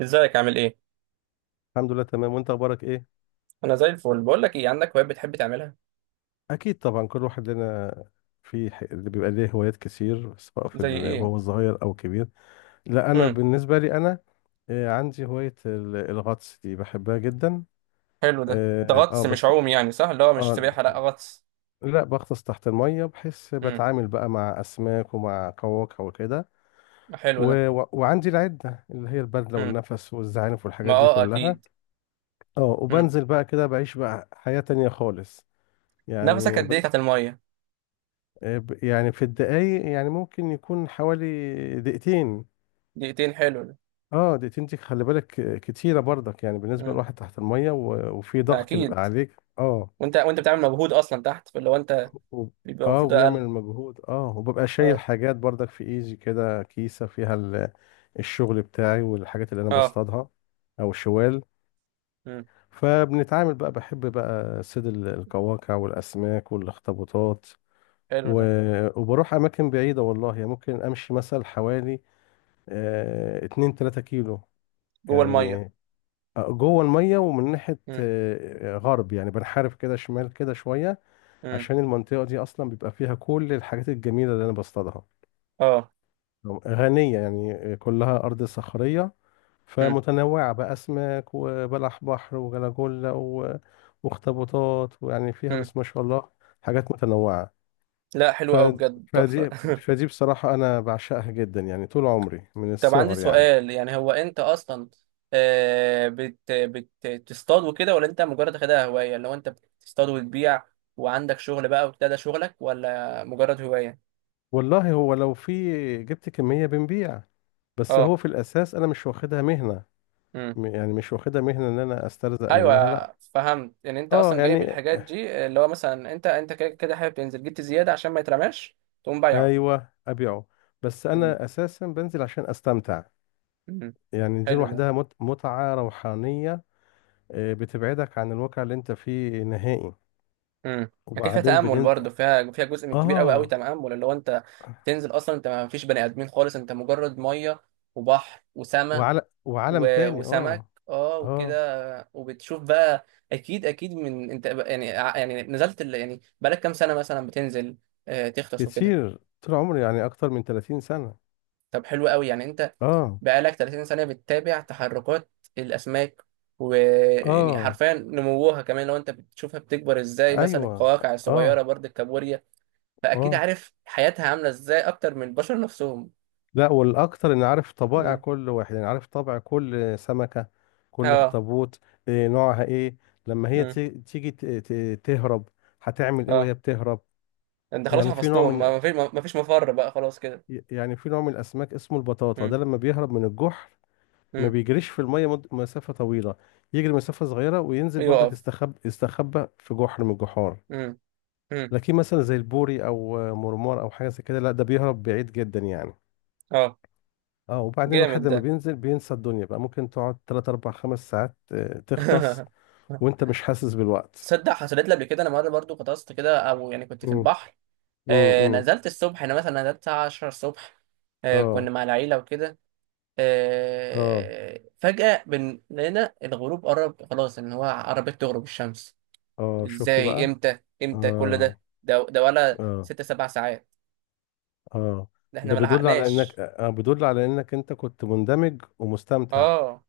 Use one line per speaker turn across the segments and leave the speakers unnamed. ازيك عامل ايه؟
الحمد لله، تمام. وانت اخبارك ايه؟
انا زي الفل. بقول لك ايه، عندك هوايات بتحب تعملها؟
اكيد طبعا، كل واحد لنا. اللي بيبقى ليه هوايات كتير، سواء
زي ايه؟
وهو صغير او كبير. لا، انا
امم
بالنسبه لي انا، عندي هوايه الغطس دي بحبها جدا.
حلو ده غطس مش
بس.
عوم يعني، صح؟ اللي هو مش
اه.
سباحه، لا غطس.
لا، بغطس تحت الميه، بحيث
امم
بتعامل بقى مع اسماك ومع قواقع وكده.
حلو ده.
وعندي العده اللي هي البدله
امم
والنفس والزعانف
ما
والحاجات دي
اه
كلها.
اكيد.
اه،
امم
وبنزل بقى كده بعيش بقى حياه تانية خالص
نفسك
يعني.
قد ايه تحت الميه؟
يعني في الدقايق، يعني ممكن يكون حوالي دقيقتين.
دقيقتين، حلو ده.
اه، دقيقتين دي خلي بالك، كتيرة برضك، يعني بالنسبة
امم
لواحد تحت المية وفي
ما
ضغط بيبقى
اكيد.
عليك اه.
وانت بتعمل مجهود اصلا تحت، فاللي هو انت
و-
بيبقى
اه،
المفروض
وبنعمل
اقل.
المجهود، اه، وببقى شايل
اه
حاجات برضك في ايزي كده، كيسة فيها الشغل بتاعي والحاجات اللي انا
اه
بصطادها، او الشوال.
امم
فبنتعامل بقى، بحب بقى صيد القواقع والاسماك والاخطبوطات
حلو
و...
ده.
وبروح اماكن بعيدة والله، يعني ممكن امشي مثلا حوالي 2 3 كيلو
جوه
يعني،
الميه.
جوه الميه، ومن ناحيه
امم
غرب، يعني بنحارب كده شمال كده شويه،
امم
عشان المنطقه دي اصلا بيبقى فيها كل الحاجات الجميله اللي انا بصطادها.
اه
غنيه يعني، كلها ارض صخريه،
امم
فمتنوعه بقى، اسماك وبلح بحر وجلاجولا واخطبوطات، ويعني فيها
امم
بس ما شاء الله حاجات متنوعه.
لا
ف...
حلو قوي بجد، تحفه.
فدي فدي بصراحه انا بعشقها جدا، يعني طول عمري من
طب عندي
الصغر يعني.
سؤال، يعني هو انت اصلا بتصطاد وكده، ولا انت مجرد واخدها هوايه؟ اللي هو انت بتصطاد وتبيع، وعندك شغل بقى وبتاع، ده شغلك ولا مجرد هوايه؟
والله، هو لو في جبت كمية بنبيع، بس هو
اه
في الأساس أنا مش واخدها مهنة.
امم
يعني مش واخدها مهنة إن أنا أسترزق منها،
ايوه
لأ.
فهمت. يعني انت
أه
اصلا جايب
يعني،
الحاجات دي، اللي هو مثلا انت كده كده حابب تنزل، جبت زياده عشان ما يترماش تقوم بايعه.
أيوه أبيعه، بس
امم
أنا أساسا بنزل عشان أستمتع.
امم
يعني دي
حلو ده.
لوحدها متعة روحانية. بتبعدك عن الواقع اللي أنت فيه نهائي.
امم اكيد فيها
وبعدين
تامل
بننزل
برضه، فيها جزء من كبير قوي قوي
أه،
تامل، اللي هو انت بتنزل اصلا، انت ما فيش بني ادمين خالص، انت مجرد ميه وبحر وسماء
وعالم تاني
وسمك
اه.
اه
اه،
وكده، وبتشوف بقى اكيد اكيد، من انت يعني يعني نزلت يعني بقالك كام سنه مثلا بتنزل، تغطس وكده؟
كتير طول عمري، يعني اكتر من 30 سنة.
طب حلو قوي. يعني انت
اه.
بقالك 30 سنه بتتابع تحركات الاسماك، ويعني
اه.
حرفيا نموها كمان لو انت بتشوفها بتكبر ازاي، مثلا
ايوه.
القواقع الصغيره
اه.
برضه الكابوريا. فاكيد
اه.
عارف حياتها عامله ازاي اكتر من البشر نفسهم.
لا، والاكتر ان عارف طبائع
مم.
كل واحد، يعني عارف طبع كل سمكة، كل
اه.
اخطبوط، إيه نوعها ايه، لما هي
مم.
تي- تيجي ت- ت- تهرب، هتعمل ايه
اه،
وهي بتهرب.
انت خلاص
يعني في نوع
حفظتهم، ما
من
ما فيش ما ما فيش مفر بقى خلاص كده.
يعني في نوع من الاسماك اسمه البطاطا، ده
مم.
لما بيهرب من الجحر ما
مم.
بيجريش في المية مسافة طويلة، يجري مسافة صغيرة وينزل برضك،
يقف.
يستخبى في جحر من الجحار.
امم امم
لكن مثلا زي البوري او مرمار او حاجة زي كده، لا، ده بيهرب بعيد جدا يعني.
اه
اه، وبعدين
جامد
الواحد لما
ده.
بينزل بينسى الدنيا بقى، ممكن تقعد 3 4 5 ساعات، تختص، وانت مش حاسس بالوقت.
تصدق حصلت لي قبل كده، انا مره برضو غطست كده، او يعني كنت في
مم.
البحر. آه
امم.
نزلت الصبح، انا مثلا نزلت الساعه 10 الصبح، آه كنا
اه
مع العيله وكده.
اه.
آه فجاه لقينا الغروب قرب خلاص، ان هو قربت تغرب الشمس.
اه، شفت
ازاي؟
بقى.
امتى امتى كل
اه.
ده ولا
اه.
ست سبع ساعات؟
اه.
ده احنا
ده
ما
بيدل على انك
لحقناش.
بيدل على انك انت كنت مندمج ومستمتع.
اه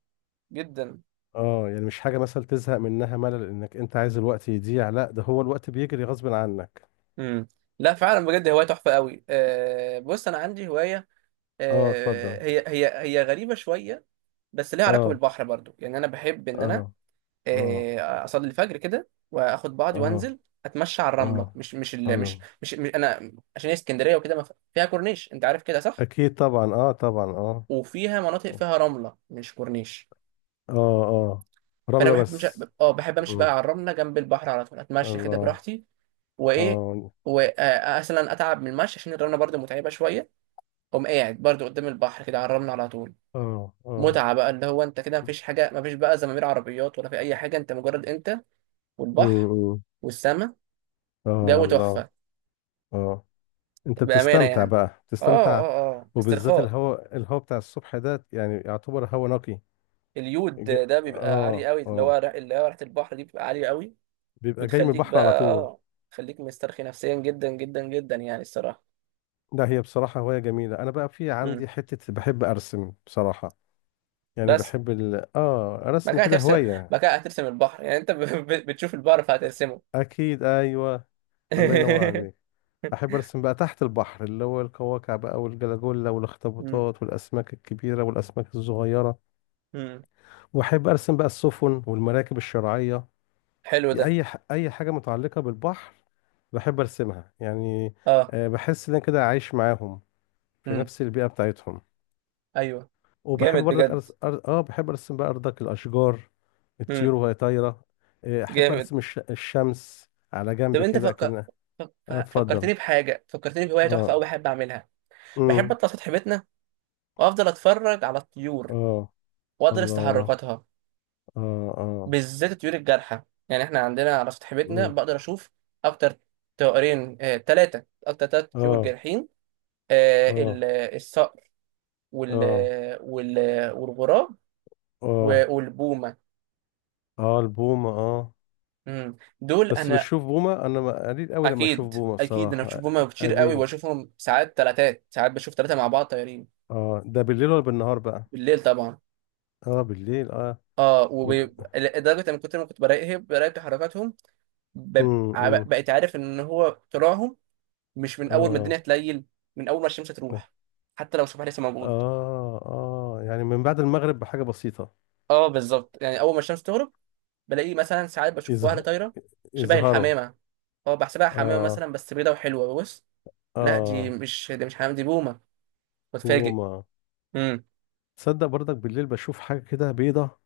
جدا.
اه، يعني مش حاجة مثلا تزهق منها ملل، انك انت عايز الوقت يضيع، لا ده هو الوقت بيجري غصب عنك.
امم لا فعلا بجد هوايه تحفه قوي. آه بص، انا عندي هوايه،
اه، اتفضل.
هي غريبة شوية، بس ليها علاقة
اه.
بالبحر برضو. يعني أنا بحب إن أنا
اه. اه.
أصلي الفجر كده وآخد بعضي
اه.
وأنزل، أتمشى على الرملة.
اه.
مش مش ال مش
الله.
مش, مش أنا عشان هي اسكندرية وكده، ما فيها كورنيش، أنت عارف كده صح؟
اكيد طبعا اه، طبعا اه.
وفيها مناطق
اه.
فيها رملة مش كورنيش.
اه.
فأنا
رملة
بحب مش
بس.
أه، بحب أمشي بقى
مم.
على الرملة جنب البحر على طول، أتمشى كده
الله.
براحتي وإيه.
اه.
ومثلا أتعب من المشي عشان الرملة برضو متعبة شوية، أقوم قاعد برضو قدام البحر كده على الرملة على طول.
اه. اه.
متعة بقى، اللي هو انت كده مفيش حاجة، مفيش بقى زمامير عربيات ولا في أي حاجة، انت مجرد انت والبحر
مم.
والسماء،
اه
جو
الله.
تحفة
اه. انت
بأمانة
بتستمتع
يعني.
بقى، بتستمتع.
اه
وبالذات
استرخاء.
الهواء، الهواء بتاع الصبح ده يعني يعتبر هواء نقي.
اليود ده بيبقى عالي
اه
قوي، اللي هو
اه،
اللي هو ريحة البحر دي بتبقى عالية قوي،
بيبقى جاي من
بتخليك
البحر على
بقى
طول.
اه، تخليك مسترخي نفسيا جدا جدا جدا، يعني الصراحة.
لا، هي بصراحة هواية جميلة. انا بقى في
امم
عندي حتة، بحب ارسم بصراحة. يعني
بس
بحب ال... اه
ما
رسم
كان
كده
هترسم
هواية.
ما كان هترسم البحر يعني انت بتشوف البحر فهترسمه.
اكيد، ايوه. الله ينور عليك. احب ارسم بقى تحت البحر، اللي هو القواقع بقى والجلاجولا
امم
والاخطبوطات والاسماك الكبيره والاسماك الصغيره.
امم
واحب ارسم بقى السفن والمراكب الشراعيه،
حلو ده.
اي حاجه متعلقه بالبحر بحب ارسمها يعني.
اه
بحس ان انا كده عايش معاهم في
امم
نفس البيئه بتاعتهم.
ايوه.
وبحب
جامد
برضك
بجد.
أرس... أر... اه بحب ارسم بقى برضك الاشجار، الطيور وهي طايره. احب
جامد.
ارسم الشمس على
طب
جنب
انت
كده كأنها. اه اتفضل.
فكرتني بحاجه، فكرتني بهوايه تحفه قوي
اه.
بحب اعملها. بحب
امم.
اطلع سطح بيتنا وافضل اتفرج على الطيور
اه
وادرس
الله.
تحركاتها،
اه اه.
بالذات الطيور الجارحه. يعني احنا عندنا على سطح بيتنا
مم.
بقدر اشوف اكتر طائرين ثلاثه، اكتر ثلاث طيور
اه
جارحين، آه،
اه.
ال- الصقر وال...
اه.
وال... والغراب
اه.
والبومه.
اه. البومة اه.
دول
بس
انا
بتشوف بومة انا قليل قوي لما اشوف
اكيد
بومة
اكيد. انا
الصراحة
بشوف بومه كتير قوي،
قليل.
واشوفهم ساعات ثلاثات ساعات، بشوف ثلاثه مع بعض طايرين.
اه، ده بالليل ولا بالنهار بقى؟
بالليل طبعا.
اه بالليل اه.
اه،
بيبقى.
ولدرجه ان كنت لما كنت براقب تحركاتهم،
امم.
بقيت عارف ان هو طلوعهم مش من اول ما الدنيا
اه.
تليل، من اول ما الشمس تروح، حتى لو الصبح لسه موجود.
اه، اه يعني من بعد المغرب بحاجة بسيطة.
اه بالظبط، يعني اول ما الشمس تغرب بلاقيه، مثلا ساعات بشوف واحده
يظه-
طايره شبه
يظهروا.
الحمامه، اه بحسبها حمامه
اه.
مثلا، بس بيضه وحلوه، بص لا دي
اه.
مش دي مش حمامه، دي بومه، بتفاجئ.
بومة.
امم
تصدق برضك بالليل بشوف حاجة كده بيضة،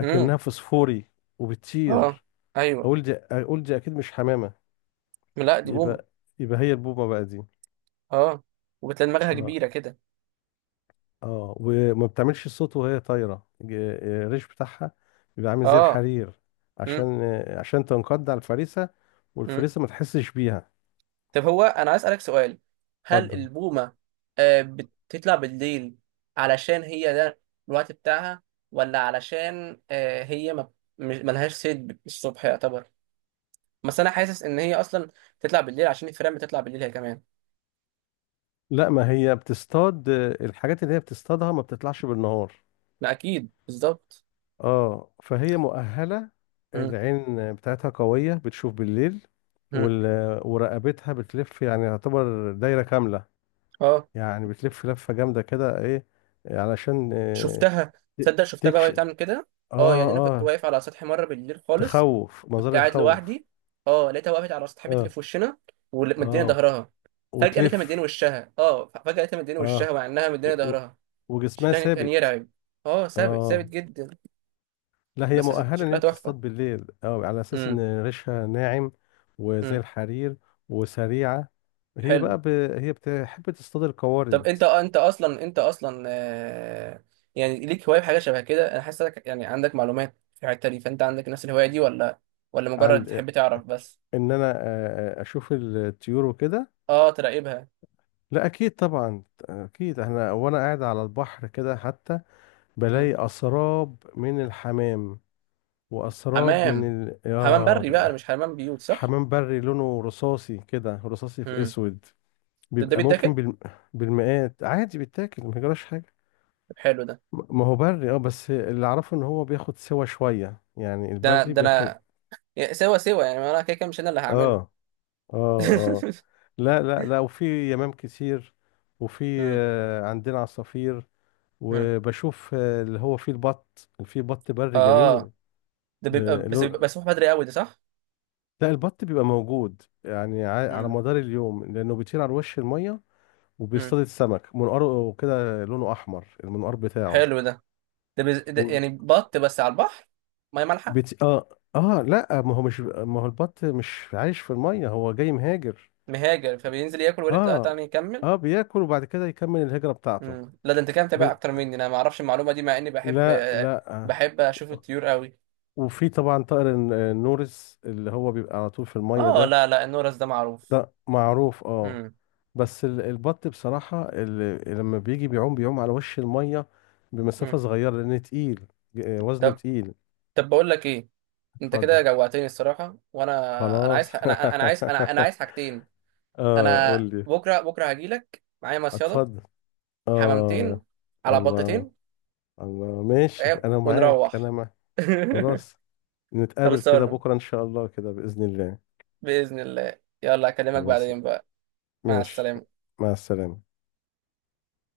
امم
اكنها فسفوري،
اه
وبتطير.
ايوه،
اقول دي، اقول دي اكيد مش حمامة.
لا دي بومه.
يبقى يبقى هي البومة بقى دي.
اه، وبتلاقي دماغها
اه.
كبيره كده.
اه، وما بتعملش صوت وهي طايرة. الريش بتاعها بيبقى عامل زي
اه
الحرير، عشان عشان تنقض على الفريسة،
امم
والفريسة ما تحسش بيها.
طب، هو انا عايز اسالك سؤال، هل
اتفضل.
البومه بتطلع بالليل علشان هي ده الوقت بتاعها، ولا علشان هي ما ملهاش صيد الصبح يعتبر؟ بس انا حاسس ان هي اصلا تطلع بالليل عشان الفيران بتطلع بالليل هي كمان.
لا، ما هي بتصطاد الحاجات اللي هي بتصطادها ما بتطلعش بالنهار.
لا اكيد بالظبط.
اه، فهي مؤهلة،
مم.
العين بتاعتها قوية بتشوف بالليل.
مم.
وال... ورقبتها بتلف يعني يعتبر دايرة كاملة،
اه
يعني بتلف لفة جامدة كده ايه، علشان
شفتها،
ت-
تصدق شفتها بقى
تكش
وهي
اه.
بتعمل كده. اه يعني انا كنت
اه،
واقف على سطح مره بالليل خالص،
تخوف،
كنت
منظرها
قاعد
يخوف.
لوحدي. اه لقيتها وقفت على سطح بيت اللي
اه.
في وشنا، ومديني
اه
ظهرها، فجاه لقيتها مديني
وتلف.
وشها، اه فجاه لقيتها مديني وشها
اه.
مع انها
و...
مديني
و...
ظهرها.
وجسمها
شكلها كان
ثابت.
يرعب. اه ثابت
اه،
جدا.
لا هي
بس
مؤهلة ان
شكلها
هي بتصطاد
تحفه.
بالليل اه، على اساس
امم
ان ريشها ناعم وزي
امم
الحرير، وسريعة. هي
حلو.
بقى ب... هي بتحب تصطاد
طب
القوارض.
انت انت اصلا آه يعني ليك هوايه بحاجه شبه كده، انا حاسس إنك يعني عندك معلومات في الحته دي، فانت عندك نفس الهوايه دي ولا ولا مجرد
عند،
تحب تعرف بس؟
ان انا اشوف الطيور وكده.
اه تراقبها.
لا اكيد طبعا. اكيد، احنا وانا قاعد على البحر كده حتى
مم.
بلاقي اسراب من الحمام، وأسراب من
حمام.
ال...
حمام
آه
بري بقى
بقى.
مش حمام بيوت، صح.
حمام بري لونه رصاصي كده، رصاصي في
مم.
أسود.
ده
بيبقى ممكن
بيتاكل؟
بالمئات، عادي، بيتاكل ما يجراش حاجة.
طب حلو ده.
ما هو بري اه، بس اللي أعرفه إن هو بياخد سوا شوية، يعني
ده انا
البري
ده
بياخد.
انا يا- سوا سوا يعني، ما انا كده كده مش انا اللي
اه
هعمله.
اه اه. لا وفي يمام كتير، وفي
مم.
عندنا عصافير.
مم.
وبشوف اللي هو فيه البط، اللي فيه بط بري
اه
جميل.
ده بيبقى، بس بيبقى مسموح بدري قوي ده، صح.
لا، البط بيبقى موجود يعني على
مم.
مدار اليوم، لأنه بيطير على وش المية
مم.
وبيصطاد السمك، منقاره كده لونه أحمر، المنقار بتاعه.
حلو ده. ده يعني بط بس على البحر، ميه مالحه.
وبت... آه آه لا، ما هو البط مش عايش في المية، هو جاي مهاجر.
مهاجر فبينزل ياكل ويرجع، لا
آه،
تاني يكمل.
آه بياكل وبعد كده يكمل الهجرة بتاعته.
لا ده انت كده متابع
بس.
اكتر مني، انا ما اعرفش المعلومه دي، مع اني بحب،
لا لا
بحب اشوف الطيور قوي.
وفي طبعا طائر النورس، اللي هو بيبقى على طول في المية
اه
ده.
لا لا، النورس ده معروف.
ده معروف اه.
مم.
بس البط بصراحة لما بيجي بيعوم، بيعوم على وش المية بمسافة
مم.
صغيرة لأن تقيل، وزنه
طب
تقيل.
طب بقول لك ايه، انت
اتفضل.
كده جوعتني الصراحه. وانا انا عايز
خلاص
ح... انا انا عايز انا انا عايز حاجتين.
اه
انا
قول لي.
بكره هاجي لك معايا مصيده،
اتفضل.
حمامتين
اه.
على
الله.
بطتين،
الله ماشي،
فاهم؟
انا معاك
ونروح.
انا معاك. خلاص. نتقابل كده
خلصانه
بكرة ان شاء الله، كده بإذن الله.
باذن الله، يلا اكلمك
خلاص.
بعدين بقى. مع
ماشي.
السلامه.
مع السلامة.